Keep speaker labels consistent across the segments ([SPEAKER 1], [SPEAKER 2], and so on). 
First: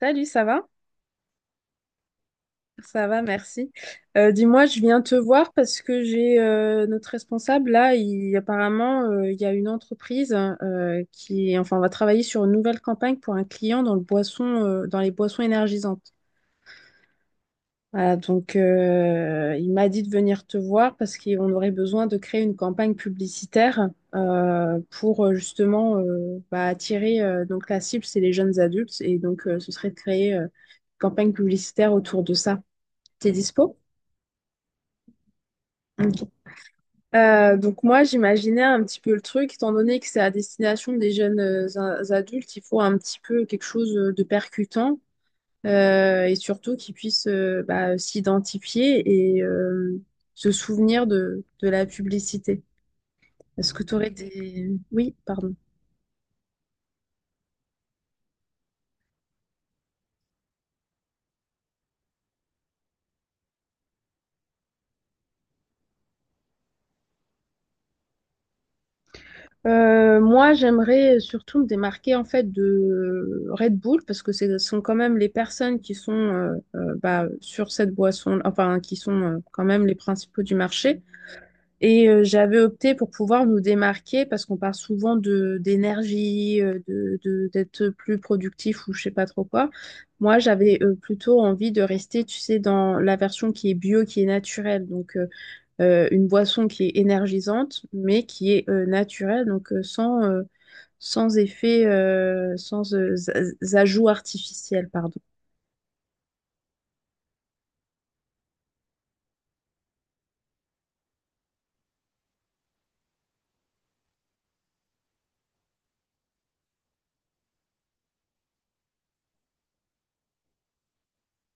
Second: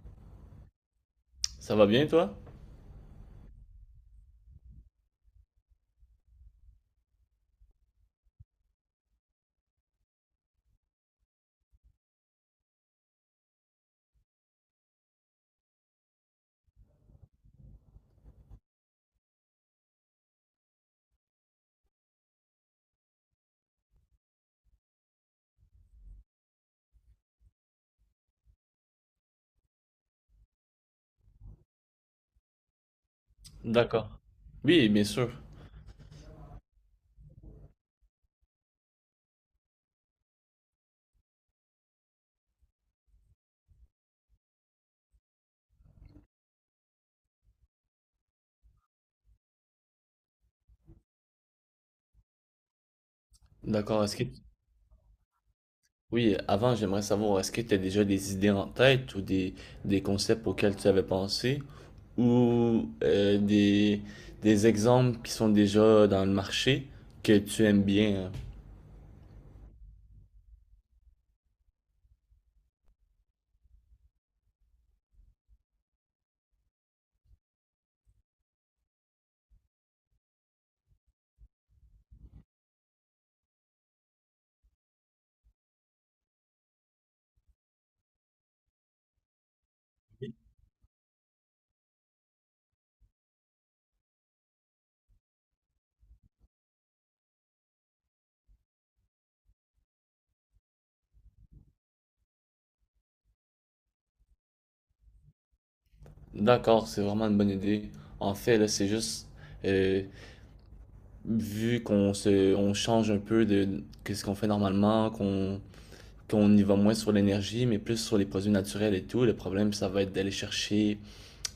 [SPEAKER 1] Salut, ça va?
[SPEAKER 2] Ça va bien, toi?
[SPEAKER 1] Ça va, merci. Dis-moi, je viens te voir parce que j'ai notre responsable là. Il, apparemment, il y a une entreprise qui, enfin, on va travailler sur une nouvelle campagne pour un client dans le boisson, dans les boissons énergisantes. Voilà, donc il m'a dit de venir te voir parce qu'on aurait besoin de créer une campagne publicitaire pour justement bah, attirer. Donc la cible, c'est les jeunes adultes et donc ce serait de créer une campagne publicitaire autour de ça. T'es dispo?
[SPEAKER 2] D'accord. Oui, bien sûr.
[SPEAKER 1] Ok. Donc moi, j'imaginais un petit peu le truc, étant donné que c'est à destination des jeunes adultes, il faut un petit peu quelque chose de percutant et surtout qu'ils puissent bah, s'identifier et se souvenir de la publicité. Est-ce que tu
[SPEAKER 2] D'accord.
[SPEAKER 1] aurais
[SPEAKER 2] Est-ce que...
[SPEAKER 1] des. Oui, pardon.
[SPEAKER 2] Oui, avant, j'aimerais savoir, est-ce que tu as déjà des idées en tête ou des concepts auxquels tu avais pensé ou des exemples qui sont déjà dans le marché que tu aimes bien, hein?
[SPEAKER 1] Moi, j'aimerais surtout me démarquer en fait de Red Bull parce que ce sont quand même les personnes qui sont bah, sur cette boisson, enfin qui sont quand même les principaux du marché. Et j'avais opté pour pouvoir nous démarquer parce qu'on parle souvent de d'énergie, d'être plus productif ou je sais pas trop quoi. Moi, j'avais plutôt envie de rester, tu sais, dans la version qui est bio, qui est naturelle. Donc une boisson qui est énergisante, mais qui est naturelle, donc sans effet, sans ajout artificiel, pardon.
[SPEAKER 2] D'accord, c'est vraiment une bonne idée. En fait, là, c'est juste, euh, vu qu'on se, on change un peu de, qu'est-ce qu'on fait normalement, qu'on y va moins sur l'énergie, mais plus sur les produits naturels et tout. Le problème, ça va être d'aller chercher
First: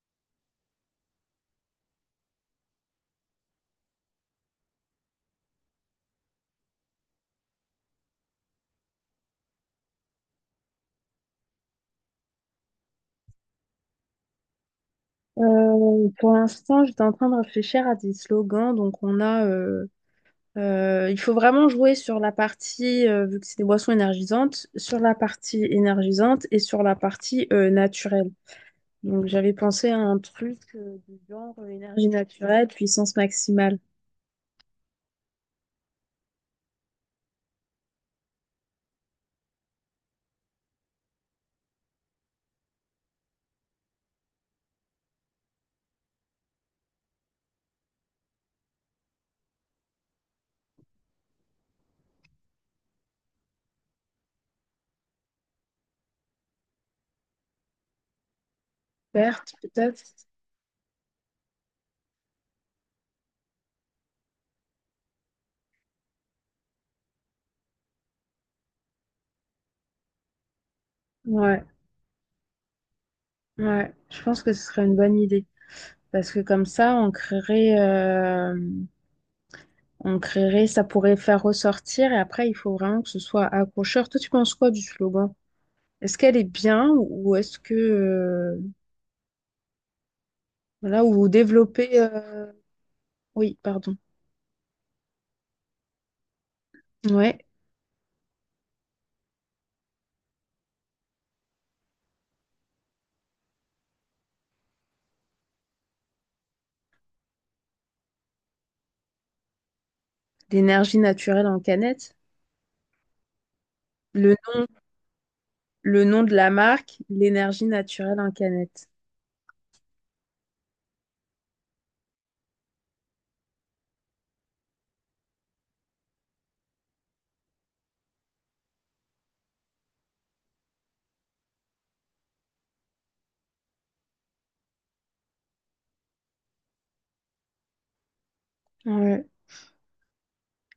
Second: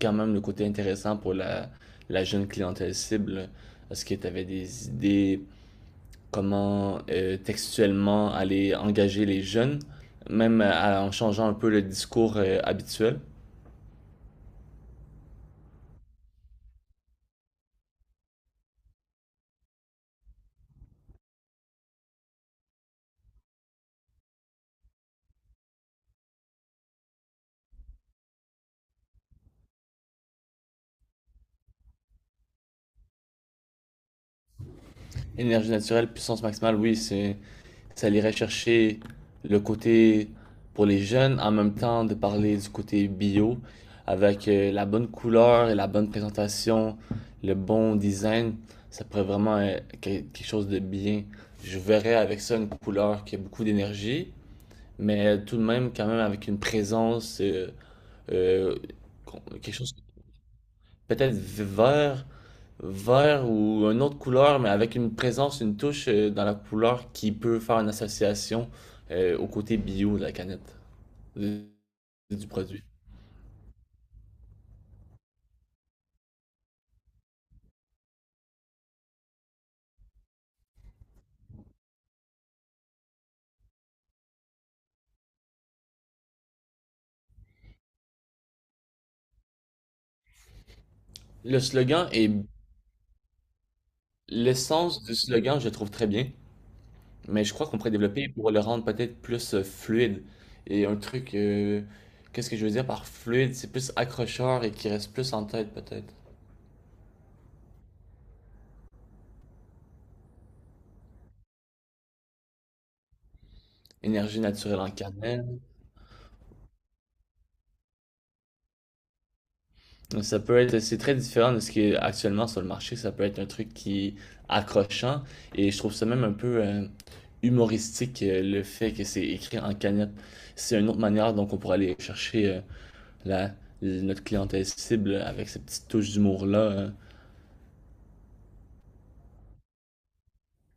[SPEAKER 2] quand même le côté intéressant pour la jeune clientèle cible. Est-ce que tu avais des idées comment textuellement aller engager les jeunes, même en changeant un peu le discours habituel?
[SPEAKER 1] Pour l'instant, j'étais en train de réfléchir à des slogans. Donc, on a, il faut vraiment jouer sur la partie, vu que c'est des boissons énergisantes, sur la partie énergisante et sur la partie naturelle. Donc, j'avais pensé à un truc du genre énergie naturelle, puissance maximale.
[SPEAKER 2] Énergie naturelle, puissance maximale, oui, c'est ça irait chercher le côté pour les jeunes, en même temps de parler du côté bio, avec la bonne couleur et la bonne présentation, le bon design, ça pourrait vraiment être quelque chose de bien. Je verrais avec ça une couleur qui a beaucoup d'énergie, mais tout de même quand même avec une présence, euh,
[SPEAKER 1] Verte,
[SPEAKER 2] quelque chose
[SPEAKER 1] peut-être.
[SPEAKER 2] peut-être vert. Vert ou une autre couleur, mais avec une présence, une touche dans la couleur qui peut faire une association au côté bio de la canette,
[SPEAKER 1] Ouais.
[SPEAKER 2] de- du produit.
[SPEAKER 1] Ouais, je pense que ce serait une bonne idée. Parce que comme ça, on créerait, ça pourrait faire ressortir. Et après, il faut vraiment que ce soit accrocheur. Toi, tu penses quoi du slogan? Est-ce qu'elle est bien ou est-ce que, voilà, ou
[SPEAKER 2] Le
[SPEAKER 1] développer,
[SPEAKER 2] slogan est
[SPEAKER 1] oui, pardon.
[SPEAKER 2] l'essence du slogan, je le trouve très bien,
[SPEAKER 1] Ouais,
[SPEAKER 2] mais je crois qu'on pourrait développer pour le rendre peut-être plus fluide. Et un truc, qu'est-ce que je veux dire par fluide? C'est plus accrocheur et qui reste plus en tête peut-être.
[SPEAKER 1] l'énergie naturelle en canette. Le
[SPEAKER 2] Énergie
[SPEAKER 1] nom,
[SPEAKER 2] naturelle en canette.
[SPEAKER 1] le nom de la marque, l'énergie naturelle en canette.
[SPEAKER 2] Donc, ça peut être, c'est très différent de ce qui est actuellement sur le marché. Ça peut être un truc qui est accrochant et je trouve ça même un peu humoristique le fait que c'est écrit en cagnotte. C'est une autre manière donc on pourrait aller chercher la, notre clientèle cible avec cette petite touche d'humour-là.
[SPEAKER 1] Ouais.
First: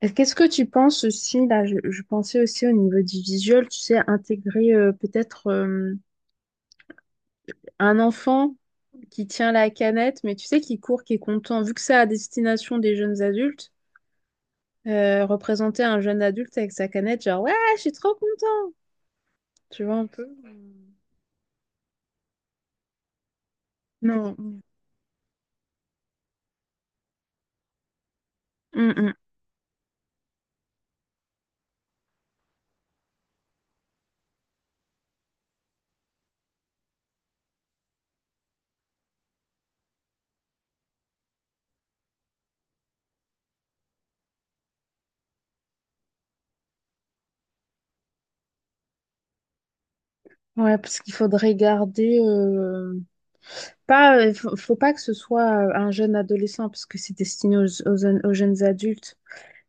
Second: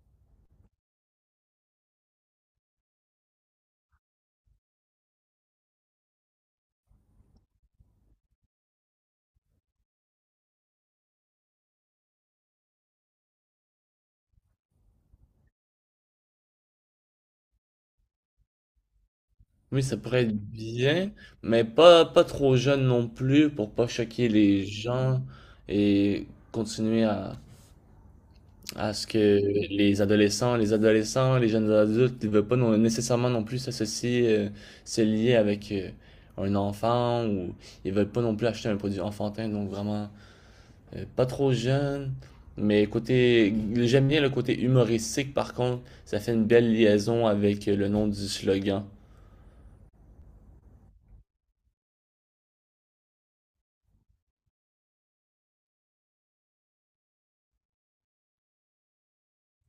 [SPEAKER 1] Et qu'est-ce que tu penses aussi, là, je pensais aussi au niveau du visuel, tu sais, intégrer peut-être un enfant qui tient la canette, mais tu sais, qui court, qui est content, vu que c'est à destination des jeunes adultes, représenter un jeune adulte avec sa canette, genre, ouais, je suis trop content.
[SPEAKER 2] Oui,
[SPEAKER 1] Tu vois
[SPEAKER 2] ça
[SPEAKER 1] un
[SPEAKER 2] pourrait
[SPEAKER 1] peu?
[SPEAKER 2] être bien, mais pas trop jeune non plus pour pas choquer
[SPEAKER 1] Non.
[SPEAKER 2] les gens et continuer
[SPEAKER 1] Mm,
[SPEAKER 2] à ce
[SPEAKER 1] mm.
[SPEAKER 2] que les adolescents, les jeunes adultes ne veulent pas nécessairement non plus s'associer, se lier avec un enfant ou ils veulent pas non plus acheter un produit enfantin, donc vraiment pas trop jeune. Mais côté, j'aime bien le côté humoristique par contre, ça fait une belle liaison avec le nom du slogan.
[SPEAKER 1] Ouais, parce qu'il faudrait garder. Pas, faut pas que ce soit un jeune adolescent, parce que c'est destiné aux jeunes adultes.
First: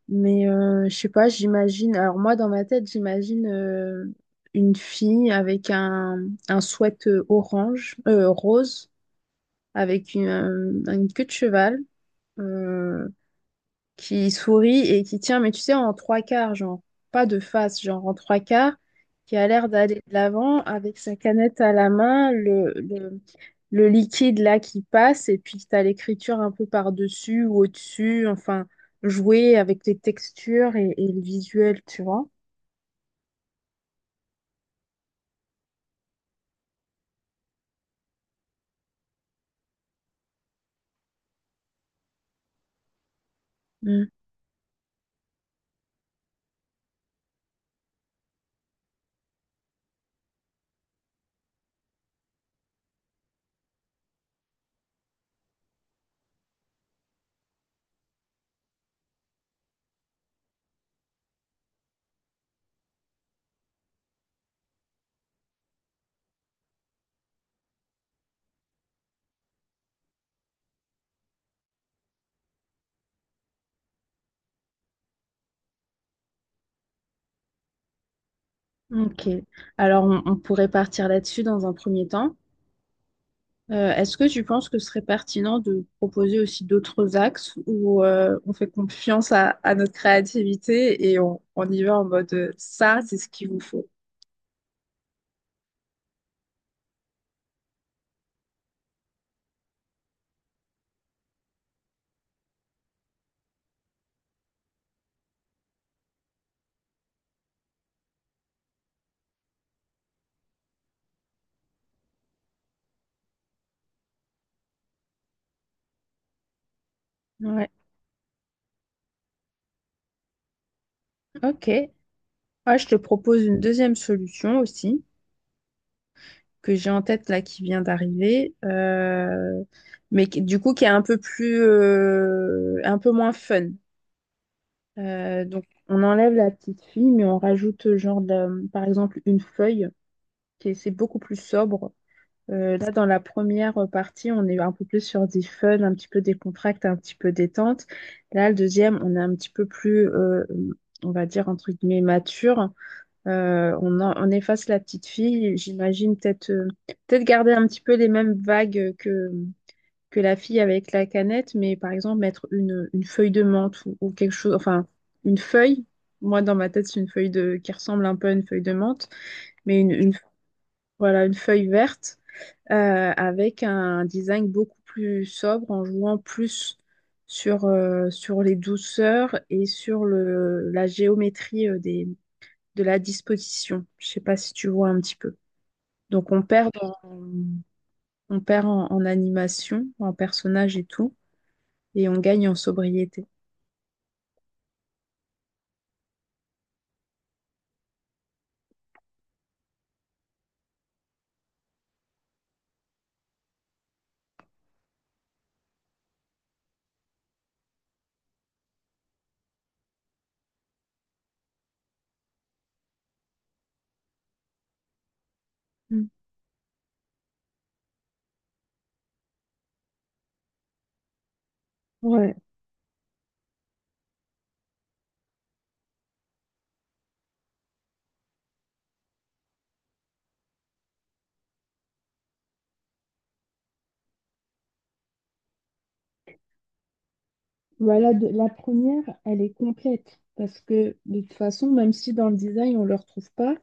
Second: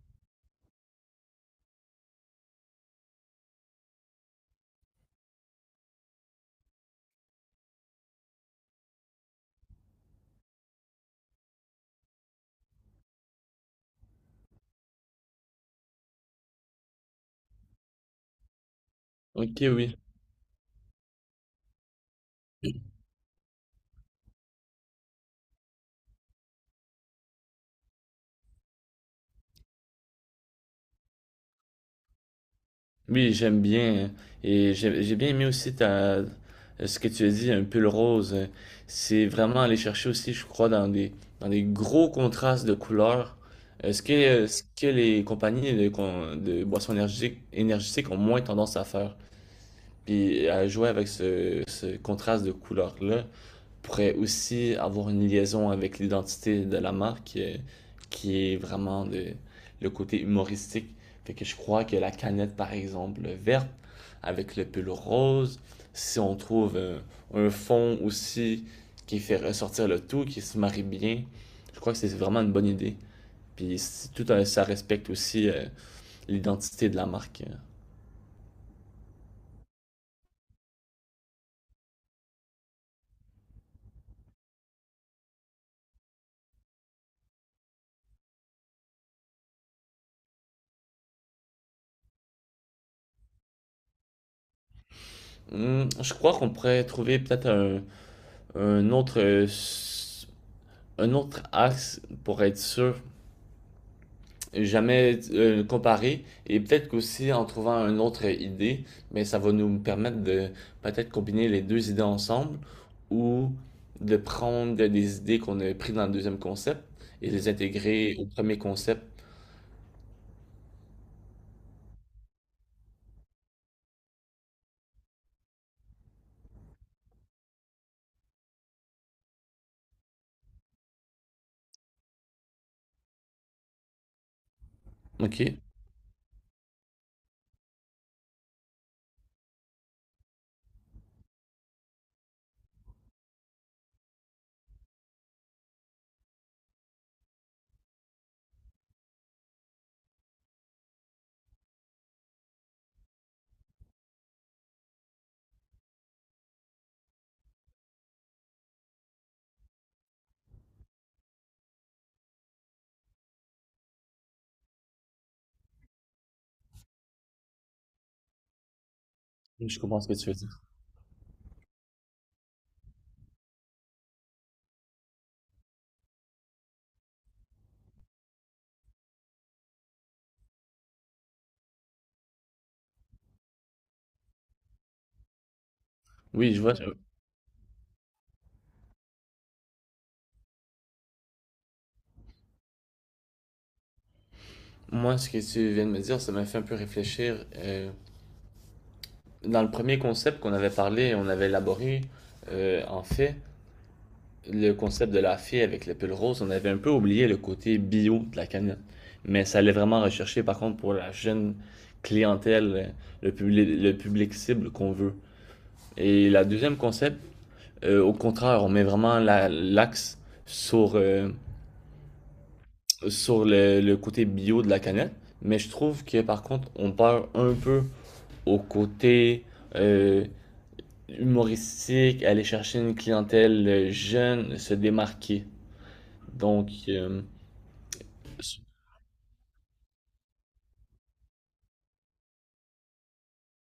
[SPEAKER 1] Mais je sais pas, j'imagine. Alors, moi, dans ma tête, j'imagine une fille avec un sweat rose avec une queue de cheval euh, qui sourit et qui tient, mais tu sais, en trois quarts, genre, pas de face, genre en trois quarts, qui a
[SPEAKER 2] Ok,
[SPEAKER 1] l'air
[SPEAKER 2] oui.
[SPEAKER 1] d'aller de l'avant avec sa canette à la main, le liquide là qui passe, et puis tu as l'écriture un peu par-dessus ou au-dessus, enfin, jouer avec les textures et le visuel, tu vois.
[SPEAKER 2] Oui, j'aime bien, hein. Et j'ai bien aimé aussi ta, euh, ce que tu as dit, un pull rose. C'est vraiment aller chercher aussi, je crois, dans des gros contrastes de couleurs. Est-ce
[SPEAKER 1] Mm.
[SPEAKER 2] que, ce que les compagnies de boissons énergiques, énergétiques ont moins tendance à faire? Puis à jouer avec ce contraste de couleurs-là pourrait aussi avoir une liaison avec l'identité de la marque qui est vraiment le côté humoristique. Fait que je crois que la canette, par exemple, verte avec le pull rose, si on trouve un fond aussi qui fait ressortir le tout, qui se marie bien, je crois que c'est vraiment une bonne idée. Puis ça respecte aussi l'identité de la marque.
[SPEAKER 1] Ok. Alors, on pourrait partir là-dessus dans un premier temps. Est-ce que tu penses que ce serait pertinent de proposer aussi d'autres axes où on fait confiance à notre créativité et on y va en mode ça, c'est ce qu'il vous faut?
[SPEAKER 2] Je crois qu'on pourrait trouver peut-être un autre un autre axe pour être sûr, jamais comparer et peut-être qu'aussi en trouvant une autre idée, mais ça va nous permettre de peut-être combiner les deux idées ensemble ou de prendre des idées qu'on a prises dans le deuxième concept et les
[SPEAKER 1] Ouais,
[SPEAKER 2] intégrer au premier concept.
[SPEAKER 1] ok. Ah, je te propose une deuxième solution aussi, que j'ai en tête là qui vient d'arriver, mais du coup qui est un peu plus, un peu moins fun.
[SPEAKER 2] Ok,
[SPEAKER 1] Donc on enlève la petite fille, mais on rajoute genre de, par exemple une feuille, c'est beaucoup plus sobre. Là, dans la première partie, on est un peu plus sur des fun, un petit peu décontracte, un petit peu détente. Là, le deuxième, on est un petit peu plus, on va dire, entre guillemets, mature. On efface la petite fille. J'imagine peut-être peut-être garder un petit peu les mêmes vagues que la fille avec la canette, mais par exemple, mettre une feuille de menthe ou quelque chose, enfin, une feuille. Moi, dans ma tête, c'est une feuille qui ressemble un peu à une feuille de menthe,
[SPEAKER 2] je
[SPEAKER 1] mais
[SPEAKER 2] comprends ce que tu veux dire.
[SPEAKER 1] voilà, une feuille verte avec un design beaucoup plus sobre en jouant plus sur, sur les douceurs et sur la géométrie de la disposition. Je sais pas si tu vois un petit peu. Donc
[SPEAKER 2] Oui, je vois.
[SPEAKER 1] en- on perd en animation, en personnage et tout, et on gagne en sobriété.
[SPEAKER 2] Moi, ce que tu viens de me dire, ça m'a fait un peu réfléchir. Dans le premier concept qu'on avait parlé, on avait élaboré, en fait, le concept de la fée avec le pull rose, on avait un peu oublié le côté bio de la canette. Mais ça allait vraiment rechercher, par contre, pour la jeune clientèle, le public cible qu'on veut.
[SPEAKER 1] Mm.
[SPEAKER 2] Et la deuxième concept, au contraire, on met vraiment l'axe sur,
[SPEAKER 1] Ouais.
[SPEAKER 2] sur le côté bio de la canette. Mais je trouve que, par contre, on perd un peu au côté euh, humoristique, aller chercher une clientèle jeune, se démarquer. Donc,
[SPEAKER 1] Voilà, la première, elle est complète parce que de toute façon, même si dans le design on le retrouve pas,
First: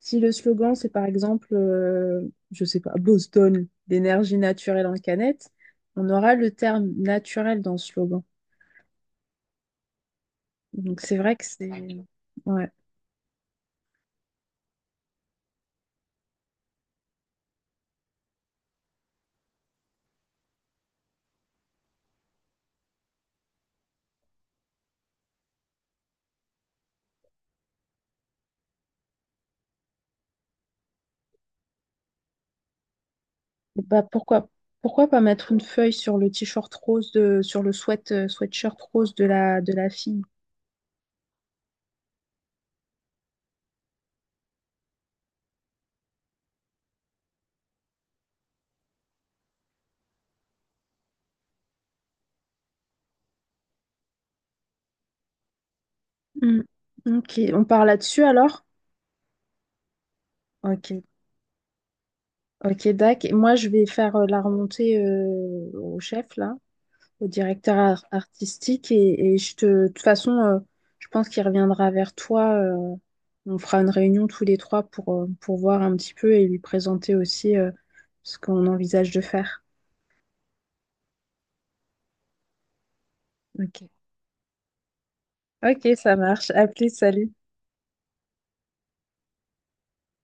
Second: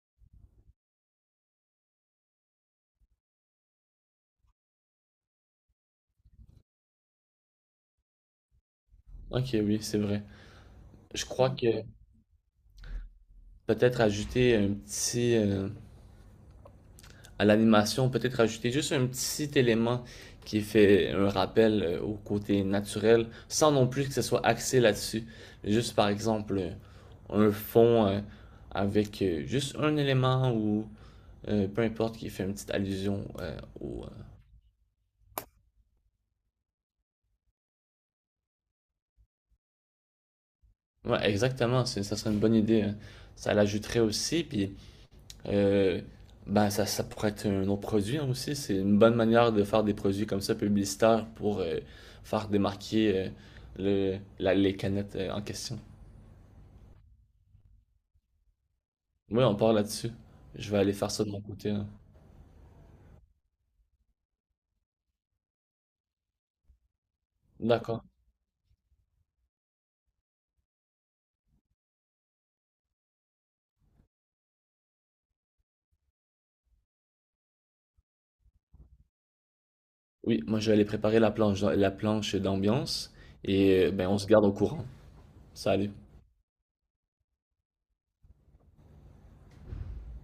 [SPEAKER 1] si le slogan c'est par exemple, je sais pas, Boston, d'énergie naturelle en canette, on aura le terme naturel dans le slogan.
[SPEAKER 2] ok, oui, c'est vrai.
[SPEAKER 1] Donc c'est
[SPEAKER 2] Je
[SPEAKER 1] vrai que
[SPEAKER 2] crois
[SPEAKER 1] c'est,
[SPEAKER 2] que
[SPEAKER 1] ouais.
[SPEAKER 2] peut-être ajouter un petit, à l'animation, peut-être ajouter juste un petit élément qui fait un rappel au côté naturel, sans non plus que ce soit axé là-dessus. Juste par exemple, un fond avec juste un élément ou peu importe qui fait une petite allusion
[SPEAKER 1] Et bah pourquoi pas mettre une feuille sur le t-shirt rose de sur le sweatshirt rose de la fille.
[SPEAKER 2] ouais, exactement, ça serait une bonne idée, hein. Ça l'ajouterait aussi, puis Euh, ben ça pourrait être un autre produit hein, aussi. C'est une bonne manière de faire des produits comme ça publicitaires pour faire démarquer le, les canettes en question.
[SPEAKER 1] Hmm. Ok, on part là-dessus alors?
[SPEAKER 2] Oui, on part là-dessus. Je vais aller
[SPEAKER 1] Ok.
[SPEAKER 2] faire ça de mon côté, hein.
[SPEAKER 1] Ok, Dac. Et moi, je vais faire la remontée au chef, là, au directeur
[SPEAKER 2] D'accord.
[SPEAKER 1] artistique. Et je te, de toute façon, je pense qu'il reviendra vers toi. On fera une réunion tous les trois pour voir un petit peu et lui présenter aussi ce qu'on envisage de faire.
[SPEAKER 2] Oui, moi je vais aller préparer la planche d'ambiance et
[SPEAKER 1] Ok.
[SPEAKER 2] ben on se garde au courant.
[SPEAKER 1] Ok,
[SPEAKER 2] Salut.
[SPEAKER 1] ça marche. À plus, salut.